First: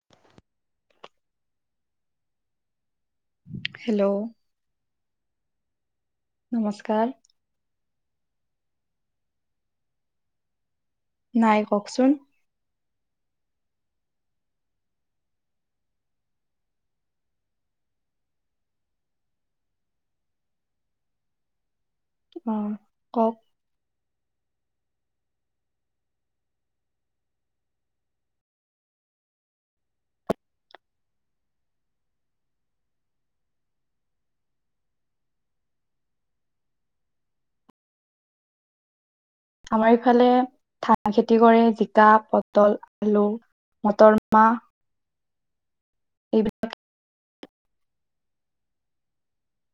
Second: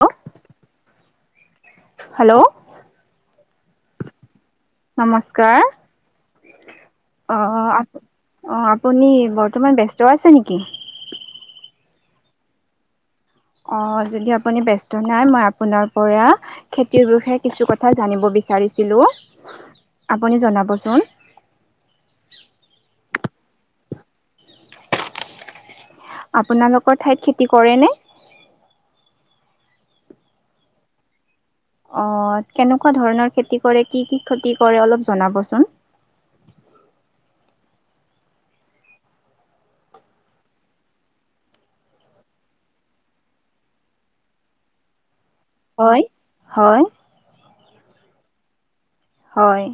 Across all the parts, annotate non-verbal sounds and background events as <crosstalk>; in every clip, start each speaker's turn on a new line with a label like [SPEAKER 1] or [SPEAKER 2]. [SPEAKER 1] Hello hello.
[SPEAKER 2] Hello,
[SPEAKER 1] নমস্কাৰ।
[SPEAKER 2] নমস্কাৰ।
[SPEAKER 1] অ, অ, অ, আপুনি বৰ্তমান ব্যস্ত আছে নেকি।
[SPEAKER 2] নাই কওকচোন।
[SPEAKER 1] অ যদি আপুনি ব্যস্ত নাই মই আপোনাৰ পৰা খেতিৰ বিষয়ে কিছু কথা জানিব বি বিচাৰিলে আপুনি জনাচোন।
[SPEAKER 2] অ, 'কওক।
[SPEAKER 1] আপোনালোকৰ ঠাইত খেতি কৰে ন? অ, ' কেনেকুৱা ধৰণৰ খেতি কৰে কি কি খেতি কৰে অলপ জনাবচোন। <unintelligible>
[SPEAKER 2] আমাৰ ইফালে ধান খেতি কৰে জিকা পটল আলু। মতৰ মাহ।
[SPEAKER 1] হয়,
[SPEAKER 2] এইবিলাক
[SPEAKER 1] হয়। হয়,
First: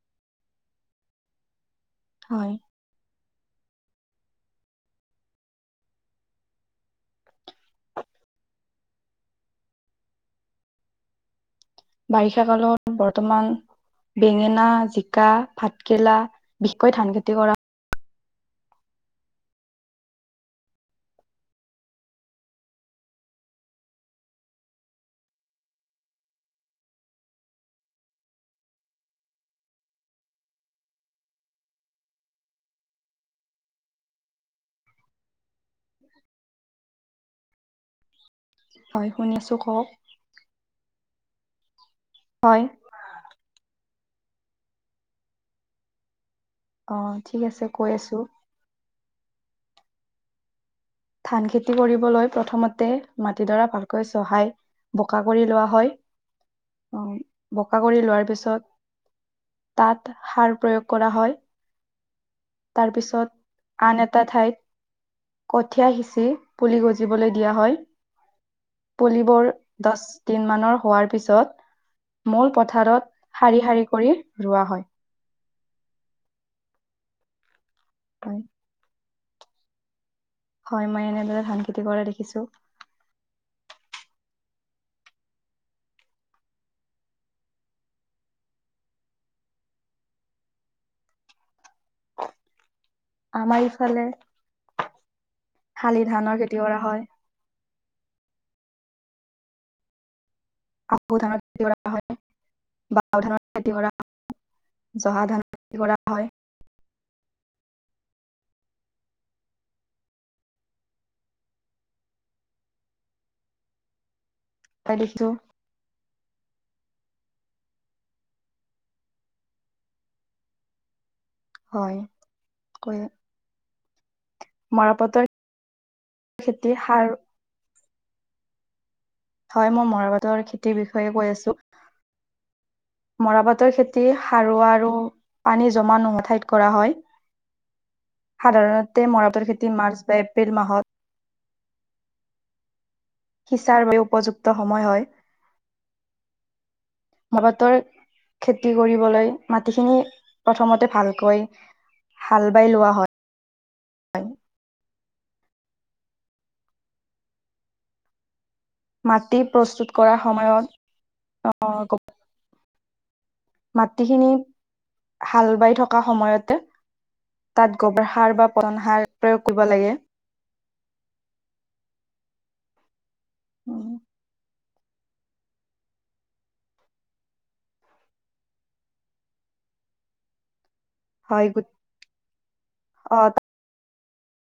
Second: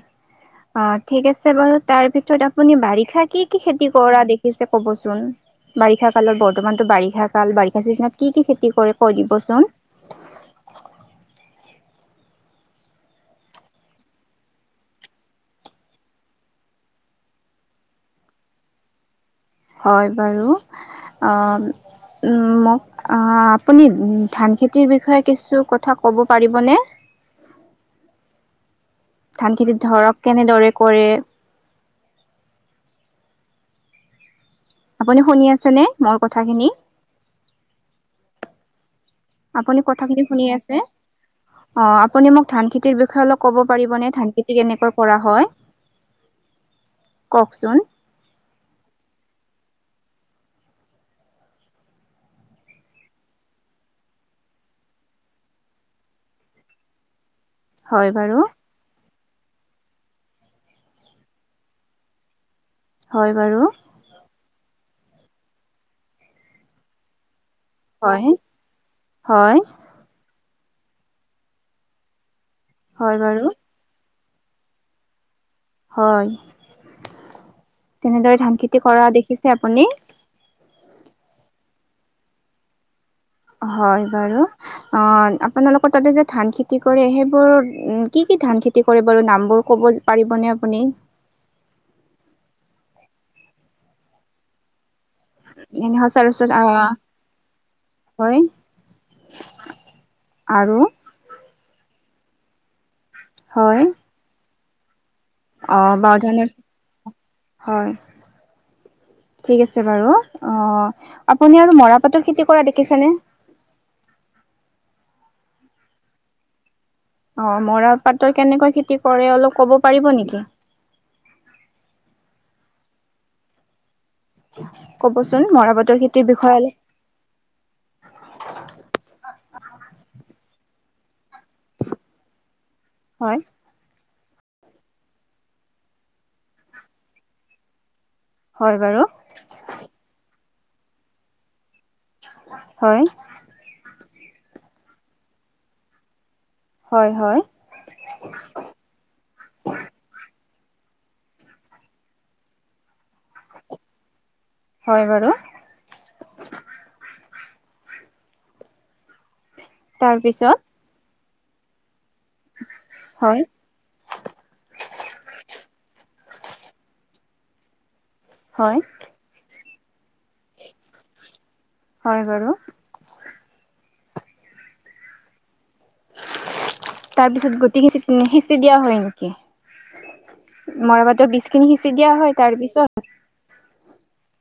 [SPEAKER 1] অ ঠিক আছে বাৰু, তাৰ ভিতৰত
[SPEAKER 2] হয়
[SPEAKER 1] আপুনি বাৰিষাত কি কি খেতি কৰা দেখিছে কবচোন। বাৰিষা কালত বৰ্তমানতো বাৰিষা কাল বাৰিষা চিজনত কি কি খেতি কৰে কৈ দিবচোন। <unintelligible>
[SPEAKER 2] বাৰিষা কালত বৰ্তমান বেঙেনা জিকা ভাতকেৰেলা বিশেষকৈ ধান খেতি কৰা
[SPEAKER 1] হয় বাৰু। উ মোক আপুনি ধান খেতিৰ বিষয়ে কিছু কথা ক'ব পাৰিবনে? ধান খেতি ধৰক কেনেদৰে কৰে। <unintelligible> আপুনি শুনি আছেনে মোৰ কথাখিনি।
[SPEAKER 2] হয় শুনি আছো
[SPEAKER 1] আপুনি
[SPEAKER 2] কওক
[SPEAKER 1] কথাখিনি শুনি আছে। অ, আপুনি মোক
[SPEAKER 2] হয়
[SPEAKER 1] ধান খেতিৰ বিষয়ে অলপ ক'ব পাৰিবনে ধান খেতি কেনেকৈ কৰা হয়।
[SPEAKER 2] অ, 'ঠিক আছে
[SPEAKER 1] কওকচোন
[SPEAKER 2] কৈ আছো। ধান খেতি কৰিবলৈ প্ৰথমতে মাটিডৰা ভালকৈ চহায়। বোকা কৰি লোৱা হয় আহ বোকা কৰি
[SPEAKER 1] হয়
[SPEAKER 2] লোৱাৰ
[SPEAKER 1] বাৰু
[SPEAKER 2] পিছত তাত সাৰ প্ৰয়োগ কৰা হয়।
[SPEAKER 1] হয় বাৰু
[SPEAKER 2] তাৰপিছত আন এটা ঠাইত কঠীয়া সিঁচি পুলি গজিবলৈ। দিয়া হয়, পুলিবোৰ
[SPEAKER 1] হয়
[SPEAKER 2] দহ দিন মানৰ হোৱাৰ পিছত মূল পথাৰত
[SPEAKER 1] হয় বাৰু
[SPEAKER 2] শাৰী শাৰী কৰি ৰোৱা হয়।
[SPEAKER 1] হয়, তেনেদৰে ধান খেতি কৰা দেখিছে আপুনি?
[SPEAKER 2] হয়, মই এনেদৰে ধান খেতি কৰা দেখিছো।
[SPEAKER 1] হয় বাৰু, অ', আপোনালোকৰ তাতে যে ধান খেতি কৰে সেইবোৰ কি কি ধান খেতি কৰে বাৰু নামবোৰ কব পাৰিবনে আপুনি।
[SPEAKER 2] আমাৰ ইফালে শালি ধানৰ খেতি কৰা
[SPEAKER 1] <unintelligible>
[SPEAKER 2] হয়
[SPEAKER 1] হয়। আৰু
[SPEAKER 2] আহু ধান খেতি কৰা হয় বা ধানৰ খেতি
[SPEAKER 1] হয়
[SPEAKER 2] কৰা হৈ।
[SPEAKER 1] অ', বাৰ ধানৰ, হয়। ঠিক আছে বাৰু, অ', আপুনি আৰু মৰাপাটৰ খেতি কৰা দেখিছেনে?
[SPEAKER 2] অ', দেখিছোঁ।
[SPEAKER 1] অ', মৰা পাটৰ কেনেকৈ খেতি কৰে অলপ কব পাৰিব নিকি।
[SPEAKER 2] হয়, ক
[SPEAKER 1] কবচোন মৰা পাটৰ খেতিৰ বিষযে
[SPEAKER 2] খেতি সাৰ
[SPEAKER 1] অলপ।
[SPEAKER 2] হয়, মই মৰাপাটৰ খেতিৰ বিষয়ে কৈ আছো,
[SPEAKER 1] হয়
[SPEAKER 2] মৰাপাটৰ খেতি সাৰুৱা আৰু পানী জমা নুহা ঠাইত কৰা হয়।
[SPEAKER 1] হয় বাৰু
[SPEAKER 2] সাধাৰণতে মৰাটোৰ খেতি মাৰ্চ বা এপ্ৰিল মাহত
[SPEAKER 1] হয়।
[SPEAKER 2] সিচাৰ বৰ উপযুক্ত সময় হয়।
[SPEAKER 1] হয় হয়
[SPEAKER 2] লগত খেতি কৰিবলৈ মাটিখিনি প্ৰথমতে ভালকৈ হাল বাই লোৱা হয়-হয়।
[SPEAKER 1] হয় বাৰু।
[SPEAKER 2] মাটি প্ৰস্তুত কৰা
[SPEAKER 1] তাৰপিছত
[SPEAKER 2] সময়ত অহ,
[SPEAKER 1] <unintelligible>
[SPEAKER 2] মাটিখিনি হাল বাই থকা সময়তে। তাত গোবৰ সাৰ বা
[SPEAKER 1] হয়
[SPEAKER 2] পন সাৰ কব লাগে।
[SPEAKER 1] হয় বাৰু। তাৰ পিছত গুটি খিনি সিচি দিয়া হয় নিকি? মৰাবাটৰ
[SPEAKER 2] হয়
[SPEAKER 1] বিজখিনি সিচি দিয়া হয় তাৰ পিছত।
[SPEAKER 2] অ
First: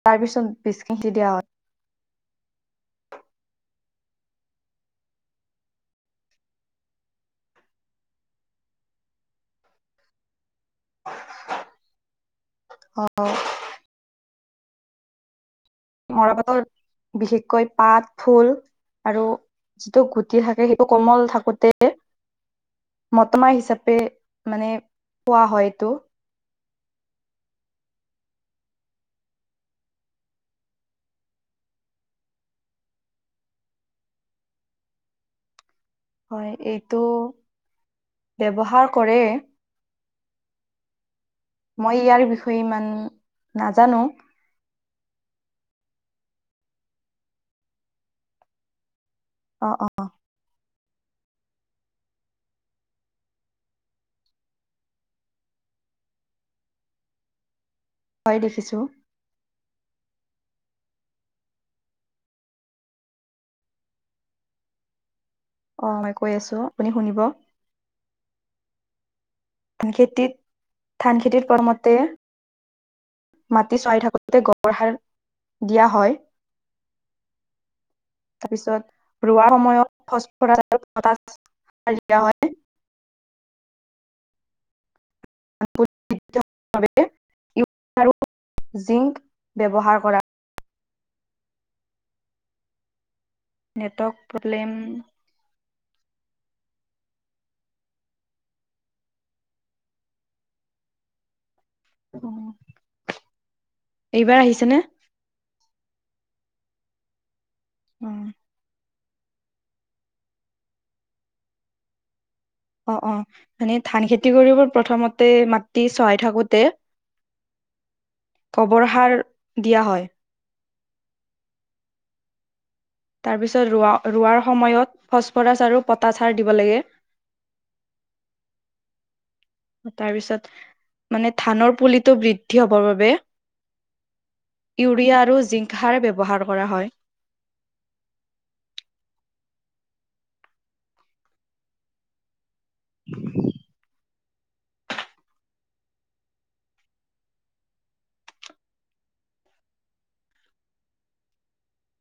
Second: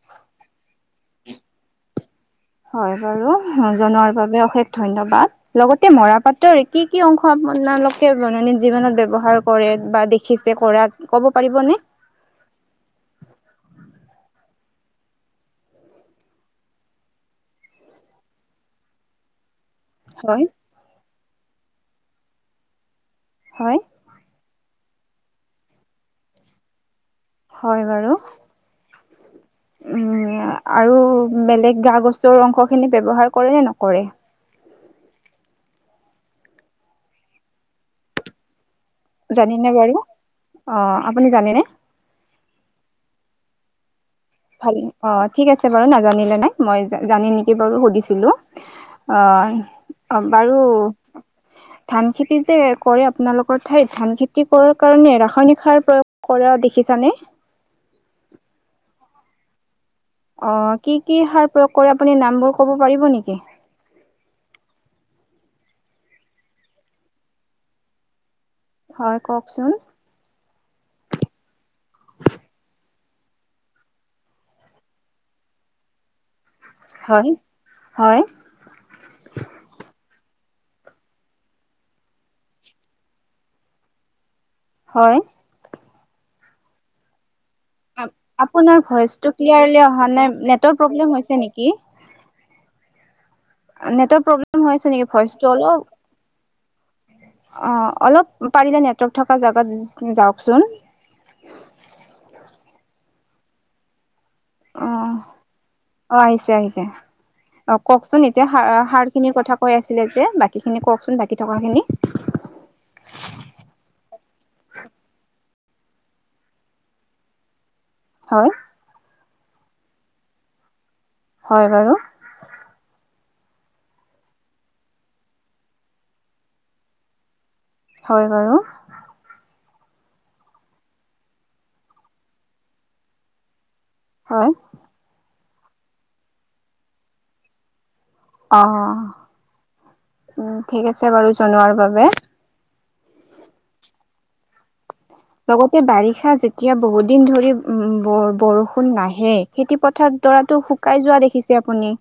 [SPEAKER 2] তাৰ পিছত বীজ খিনি দি দিয়া হয়।
[SPEAKER 1] হয় বাৰু জনোৱাৰ বাবে অশেষ ধন্যবাদ, লগতে মৰা পাতটো কি - কি অংশ মালালুকে জেনেৰেলি যিৱনত ব্যৱহাৰ কৰে বা দেখিছে টো কৰাত ক'ব পাৰিবনে।
[SPEAKER 2] মৰাপাটতত বিশেষকৈ পাত, ফুল আৰু যিটো গুটি
[SPEAKER 1] হয়
[SPEAKER 2] থাকে সেইটো কমল থাকোতে মতমা
[SPEAKER 1] হয়
[SPEAKER 2] হিচাপে মানে পোৱা হয় এইটো।
[SPEAKER 1] হয় বাৰু। উম। আৰু বেলেগ গা গছৰ অংশ খিনি ব্যৱহাৰ কৰে নে নকৰে।
[SPEAKER 2] হয়, এইটো ব্যৱহাৰ কৰে
[SPEAKER 1] জানিনে বাৰু অ, আপুনি জানেনে
[SPEAKER 2] মই ইয়াৰ বিষয়ে ইমান নাজানো।
[SPEAKER 1] ভাল অ, ঠিক আছে বাৰু নাজানিলে নাই মই জানি নেকি বাৰু সুধিছিলো।
[SPEAKER 2] অ অ
[SPEAKER 1] অ-অবাৰু ধান খটিতাই কৰে, এই বটাত প্ৰযোজক আপোনালোকৰ ঠাইত ধান খেতি কৰাৰ কাৰণে ৰাসায়নিক সাৰ পৰা কৰা দেখি। দেখিছানে।
[SPEAKER 2] হয় দেখিছো।
[SPEAKER 1] অ, কি- কি সাৰ প্ৰয়োগ কৰে আপুনি নামবোৰ ক'ব পাৰিব নিকি। <unintelligible>
[SPEAKER 2] অ, মই কৈ আছো আপুনি শুনিব।
[SPEAKER 1] হয়। কওকচোন
[SPEAKER 2] ধান খেতিত - ধান খেতিত পৰমতে মাটি চৰাই থাকোতে গড় সাৰ দিয়া হয়।
[SPEAKER 1] হয় হয়
[SPEAKER 2] তাৰপিছত ৰোৱা সময়ত প দিয়া হয়। <unintelligible>
[SPEAKER 1] হয়।
[SPEAKER 2] <unintelligible> ইউৰিয়া আৰু
[SPEAKER 1] আপোনাৰ
[SPEAKER 2] জিংক
[SPEAKER 1] ভইচেটো কিলিয়াৰলি
[SPEAKER 2] ব্যৱহাৰ
[SPEAKER 1] অহা
[SPEAKER 2] কৰা
[SPEAKER 1] নাই নেটৰ প্ৰব্লেম হৈছে নেকি। নেটৱৰ্ক প্ৰব্লেম হৈছে নেকি ভইচটো অলপ। অ, অলপ পাৰিলে নেটৱৰ্ক থকা জেগাত যাওকচোন।
[SPEAKER 2] এইবাৰ আহিছে নে।
[SPEAKER 1] অ' অ, আহিছে - আহিছে অ, কওকচোন এতিয়াৰ সাৰ - সাৰ খিনিৰ কথা কৈ আছিলে যে বাকীখিনি কওঁকচোন, বাকী থকাখিনি।
[SPEAKER 2] অ' অ' মানে ধান খেতি কৰিব প্ৰথমতে মাটি চহায় থাকোঁতে
[SPEAKER 1] হয়
[SPEAKER 2] গোবৰ সাৰ দিয়া হয়।
[SPEAKER 1] হয়, হয় আৰু
[SPEAKER 2] তাৰপিছত ৰোৱাৰ সময়ত ফচফৰাছ আৰু পতাচ সাৰ দিব লাগে।
[SPEAKER 1] হয়, হয় আৰু
[SPEAKER 2] তাৰপিছত মানে ধানৰ পুলিটো বৃদ্ধি হ'বৰ বাবে।
[SPEAKER 1] হয়
[SPEAKER 2] ইউৰিয়া আৰু জিংক হাৰ ব্যৱহাৰ কৰা হয়।
[SPEAKER 1] অ' উ ঠিক আছে বাৰু জনোৱাৰ বাবে। লগতে বাৰিষা যেতিয়া বহু দিন ধৰি উম বৰ-বৰষুণ নাহে খেতি পথাৰত উতৰাটো শুকাই যোৱা দেখিছে আপুনি।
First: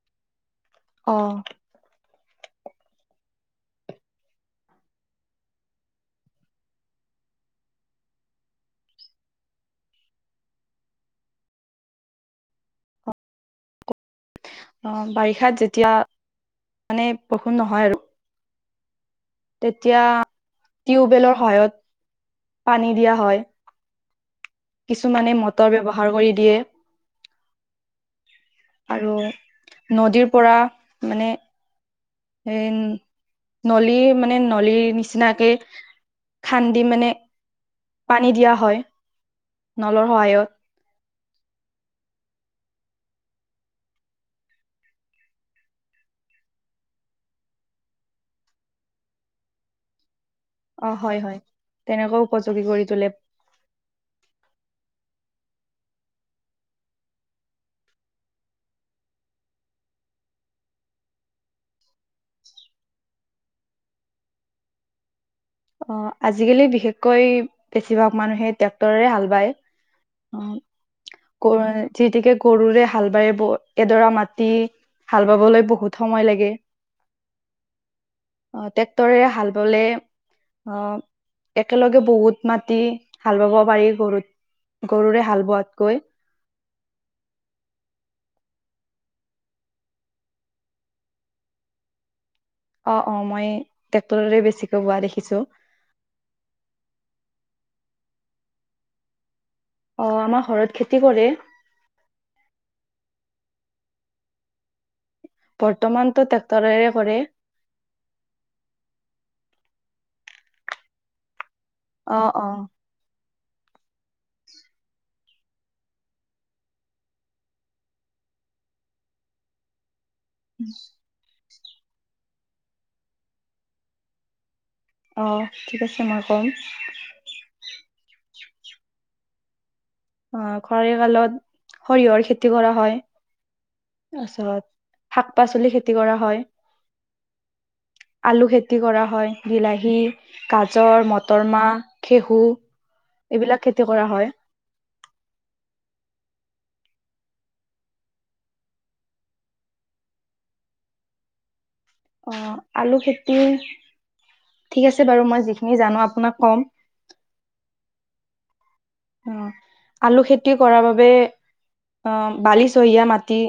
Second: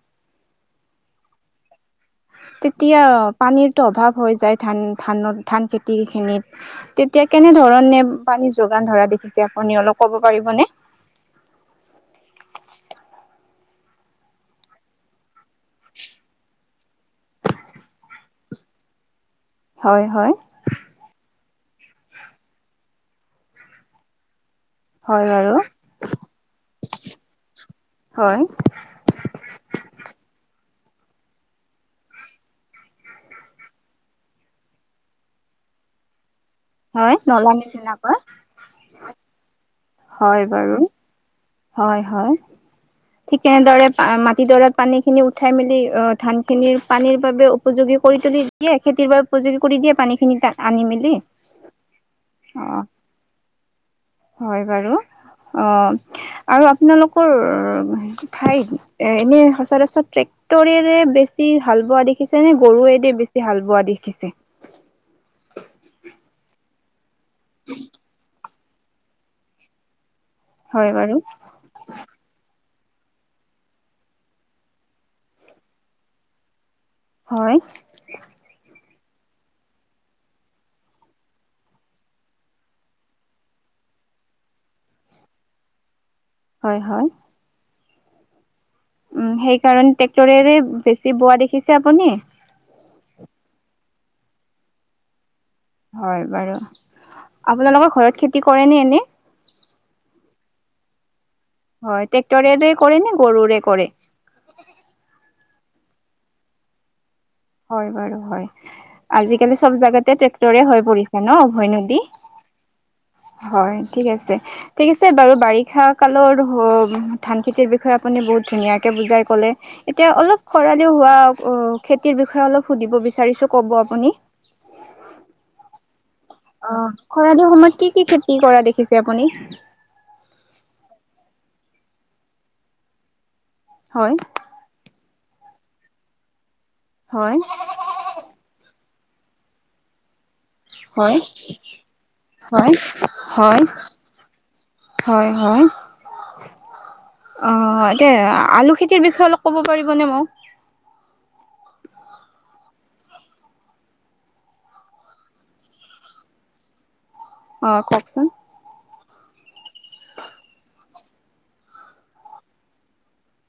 [SPEAKER 2] অ'।
[SPEAKER 1] তেতিয়া পানীৰতো অভাৱ হৈ যায় ধান-ধানত-ধান খেতি খিনিত তেতিয়া এতিয়া কেনে ধৰণে পানী যোগান ধৰা দেখিছে আপুনি অলপ ক'ব পাৰিবনে?
[SPEAKER 2] অহ বাৰিষাত যেতিয়া মানে বষুন নহয় আৰু। তেতিয়া
[SPEAKER 1] হয় হয়
[SPEAKER 2] টিউবৱেলৰ সহায়ত পানী দিয়া হয়।
[SPEAKER 1] হয়
[SPEAKER 2] কিছুমানে
[SPEAKER 1] বাৰু
[SPEAKER 2] মটৰ ব্যৱহাৰ কৰি দিয়ে।
[SPEAKER 1] হয়
[SPEAKER 2] আৰু নদীৰ পৰা মানে এ নলি মানে নলীৰ নিচিনাকে খান্দি মানে
[SPEAKER 1] হয় নলা নিচিনাকৈ
[SPEAKER 2] পানী দিয়া হয়। নলৰ
[SPEAKER 1] হয়
[SPEAKER 2] সহায়ত
[SPEAKER 1] বাৰু, হয় হয়। ঠিক তেনেদৰে মাটিডৰাত পানী খিনি উঠাই মেলি অ ধান খিনিৰ পানীৰ বাবে উপযোগী কৰি দিয়ে খেতিৰ বাবে উপযোগী কৰি দিয়ে পানীখিনি।
[SPEAKER 2] অ' হয় হয় তেনেকুৱাও উপযোগী
[SPEAKER 1] অ
[SPEAKER 2] কৰি তোলে।
[SPEAKER 1] হয় বাৰু। অ' আৰু আপোনালোকৰ ঠাইত এ এনে সচৰাচৰ ট্ৰেক তৰেৰে বেছি হাল বোৱা দেখিছে নে গৰুৱেদি বেছি হাল বোৱা দেখিছে?
[SPEAKER 2] অ আজিকালি বিশেষকৈ বেছিভাগ মানুহে ট্ৰেক্টৰেৰে হাল বায়
[SPEAKER 1] হয় বাৰু
[SPEAKER 2] অ যিতিকে গৰুৰে হাল বাই ব এডৰা মাটি হাল বাবলৈ বহুত সময় লাগে
[SPEAKER 1] হয়
[SPEAKER 2] টেক্টৰে হাল বালে আহ একেলগে বহুত মাটি হাল বাব পাৰি গৰুত গৰুৰে হাল বোৱাতকৈ
[SPEAKER 1] হয় হয় উ সেইকাৰণে ট্ৰেক্টৰেৰে বেছি বোৱা দেখিছে আপুনি
[SPEAKER 2] অ অ মই ট্ৰেক্টৰৰে বেছিকৈ বোৱা দেখিছো
[SPEAKER 1] হয় বাৰু আপোনালোকৰ ঘৰত খেতি কৰে ন এনে
[SPEAKER 2] অ আমাৰ ঘৰত খেতি কৰে
[SPEAKER 1] হয় টেক্টৰে কৰে নে গৰুৰে কৰে
[SPEAKER 2] বৰ্তমানতটো ট্ৰেক্টৰেৰে কৰে
[SPEAKER 1] হয় বাৰু হয় আজিকালি চব জাগাতে ট্ৰেক্টৰে হৈ পৰিছে ন উভয় নদী
[SPEAKER 2] অ অ
[SPEAKER 1] হয় ঠিক আছে ঠিক আছে বাৰু বাৰিষা কালৰ হ ওক ধান খেতিৰ বিষয়ে আপুনি বহুত ধুনীয়াকে বুজাই ক'লে এতিয়া অলপ খৰালিও হোৱা অ খেতিৰ বিষয়ে অলপ সুধিব বিচাৰিছো ক'ব আপুনি
[SPEAKER 2] অ ঠিক আছে মই ক'ম
[SPEAKER 1] অ', খৰালি সময়ত কি কি খেতি কৰা দেখিছে আপুনি?
[SPEAKER 2] অ', খৰালি কালত সৰিয়হৰ খেতি কৰা হয়।
[SPEAKER 1] হয়
[SPEAKER 2] তাৰাছত শাক-পাচলি খেতি কৰা হয়।
[SPEAKER 1] হয়
[SPEAKER 2] আলু খেতি কৰা হয়, বিলাহী। গাজৰ,
[SPEAKER 1] হয়
[SPEAKER 2] মটৰ মাহ, খেহু
[SPEAKER 1] হয় হয়
[SPEAKER 2] এইবিলাক খেতি কৰা হয়।
[SPEAKER 1] হয়, হয়। অ', এয়া আলু খেতিৰ বিষয়ে অলপ ক'ব পাৰিবনে মোক?
[SPEAKER 2] অ', আলু খেতি ঠিক আছে বাৰু, মই যিখিনি জানো আপোনাক কম।
[SPEAKER 1] অহ, কওঁকচোন।
[SPEAKER 2] অ', আলু খেতি কৰাৰ বাবে অ', বালিচহীয়া মাটি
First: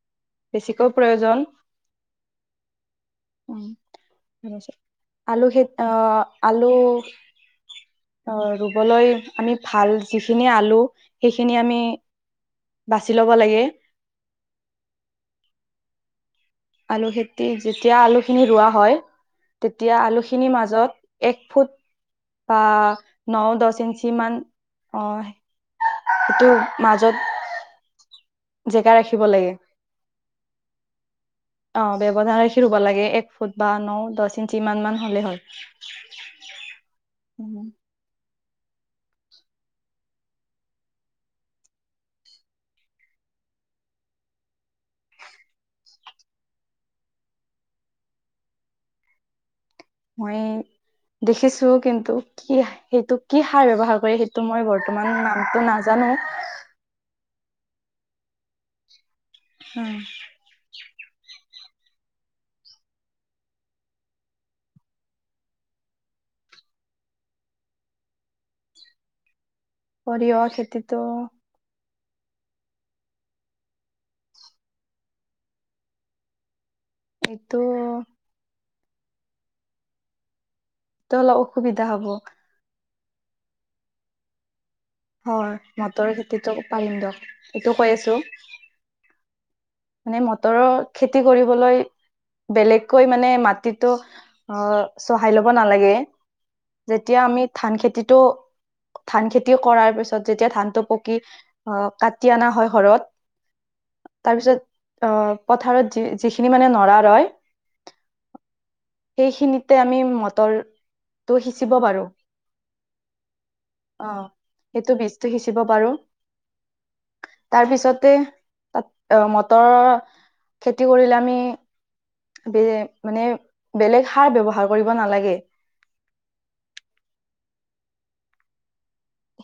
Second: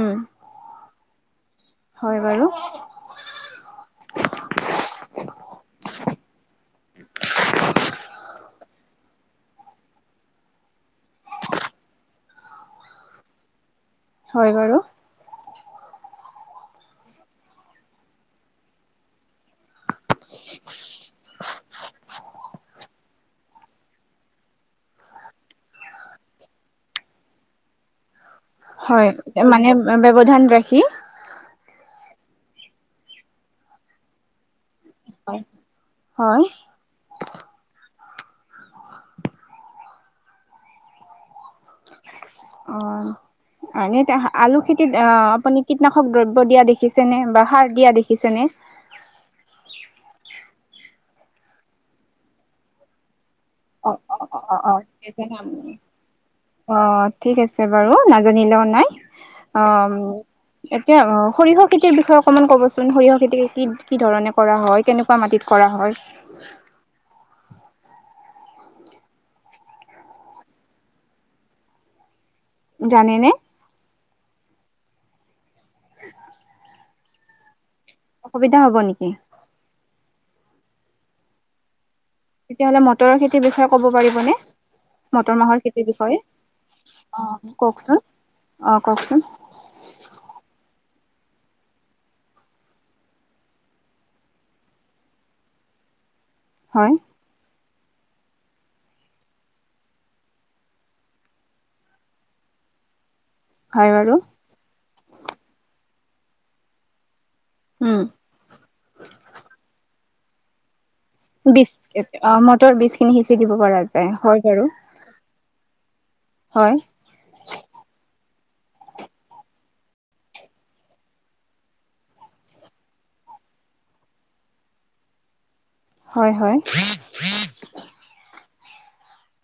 [SPEAKER 1] উম
[SPEAKER 2] বেছিকৈও প্ৰয়োজন,
[SPEAKER 1] হয় বাৰু
[SPEAKER 2] উম। আলু খেত অহ, আলু অ', ৰুবলৈ আমি ভাল যিখিনি আলু সেইখিনি আমি বাচি ল'ব লাগে।
[SPEAKER 1] হয় বাৰু।
[SPEAKER 2] আলু খেতি যেতিয়া আলুখিনি ৰোৱা হয়। তেতিয়া আলুখিনিৰ মাজত এক ফুট বা নহ দহ ইঞ্চি মান অ' সেইটোৰ মাজত। জেগা
[SPEAKER 1] হয়,
[SPEAKER 2] ৰাখিব লাগে
[SPEAKER 1] মানে ব্যৱধান ৰাখি।
[SPEAKER 2] অ ব্যৱধান ৰাখি ৰুৱ লাগে এক ফুট বা ন, দহ ইঞ্চি কিমান মান হ'লে হয়।
[SPEAKER 1] হয় অহ' আমি তাহ আলু খেতিত অ' আপুনি কীটনাশক দ্ৰব্য দিয়া দেখিছে নে বা সাৰ দিয়া দেখিছে নে? <unintelligible>
[SPEAKER 2] মই দেখিছোঁ, কিন্তু কি সেইটোক কি সাৰ
[SPEAKER 1] অ
[SPEAKER 2] ব্যৱহাৰ কৰে
[SPEAKER 1] অ অ
[SPEAKER 2] সেইটো
[SPEAKER 1] অ
[SPEAKER 2] মই
[SPEAKER 1] অ
[SPEAKER 2] বৰ্তমান
[SPEAKER 1] দেখিছেনে
[SPEAKER 2] নামটো
[SPEAKER 1] আপুনি?
[SPEAKER 2] নাজানোঁ।
[SPEAKER 1] অ ঠিক আছে বাৰু, নাজানিলেও নাই অ' এতিয়া অ'সৰিয়হ খেতিৰ বিষয়ে অকণমান ক'বচোন সৰিয়হ খেতি কি কি ধৰণে কৰা হয়, কেনেকুৱা মাটিত কৰা হয়। <unintelligible>
[SPEAKER 2] সৰিয়হ খেতিতো।
[SPEAKER 1] জানে নে?
[SPEAKER 2] সেইটো
[SPEAKER 1] অসুবিধা হ'ব নেকি?
[SPEAKER 2] টো হ'লে অসুবিধা হ'ব।
[SPEAKER 1] তেতিয়া হ'লে মটৰৰ খেতিৰ বিষয়ে ক'ব পাৰিবনে? মটৰ
[SPEAKER 2] হয়
[SPEAKER 1] মাহৰ খেতিৰ
[SPEAKER 2] মটৰ
[SPEAKER 1] বিষয়ে,
[SPEAKER 2] খেতিটো পাৰিম দিয়ক
[SPEAKER 1] অ'
[SPEAKER 2] এইটো কৈ
[SPEAKER 1] কওঁকচোন,
[SPEAKER 2] আছো
[SPEAKER 1] অ' কওঁকচোন।
[SPEAKER 2] মানে মটৰৰ খেতি কৰিবলৈ। বেলেগকৈ মানে মাটিতো অ' চহায় ল'ব নালাগে।
[SPEAKER 1] হয়
[SPEAKER 2] যেতিয়া আমি ধান খেতিটো ধান খেতি কৰাৰ পিছত, যেতিয়া ধানটো পকি আহ কাটি অনা হয় ঘৰত
[SPEAKER 1] হয়, বাৰু।
[SPEAKER 2] অ', পথাৰত যি-যিখিনি মানে নৰা ৰয়।
[SPEAKER 1] উম
[SPEAKER 2] সেইখিনিতে আমি মটৰ
[SPEAKER 1] বিজ অ', মটৰ বিজখিনি সিঁচি দিব পৰা
[SPEAKER 2] অ
[SPEAKER 1] যায়, হয় বাৰু।
[SPEAKER 2] সেইটো বীজটো
[SPEAKER 1] হয়।
[SPEAKER 2] তাৰপিছতে তাত মটৰৰ খেতি কৰিলে আমি বে মানে বেলেগ সাৰ ব্যৱহাৰ কৰিব নালাগে।
[SPEAKER 1] হয়, হয়।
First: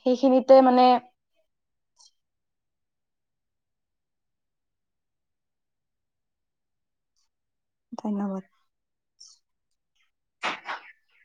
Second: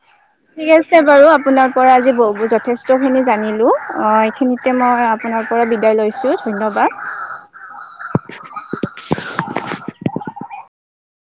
[SPEAKER 2] সেইখিনিতে
[SPEAKER 1] ঠিক
[SPEAKER 2] মানে
[SPEAKER 1] আছে বাৰু আপোনাৰ পৰা আজি বহুব যথেষ্ট যথষ্টখিনি জানিলোঁ। এইখিনিতে মই আপোনাৰ পৰা বিদায় লৈছোঁ ধন্যবাদ।
[SPEAKER 2] ধন্যবাদ।
[SPEAKER 1] <unintelligible>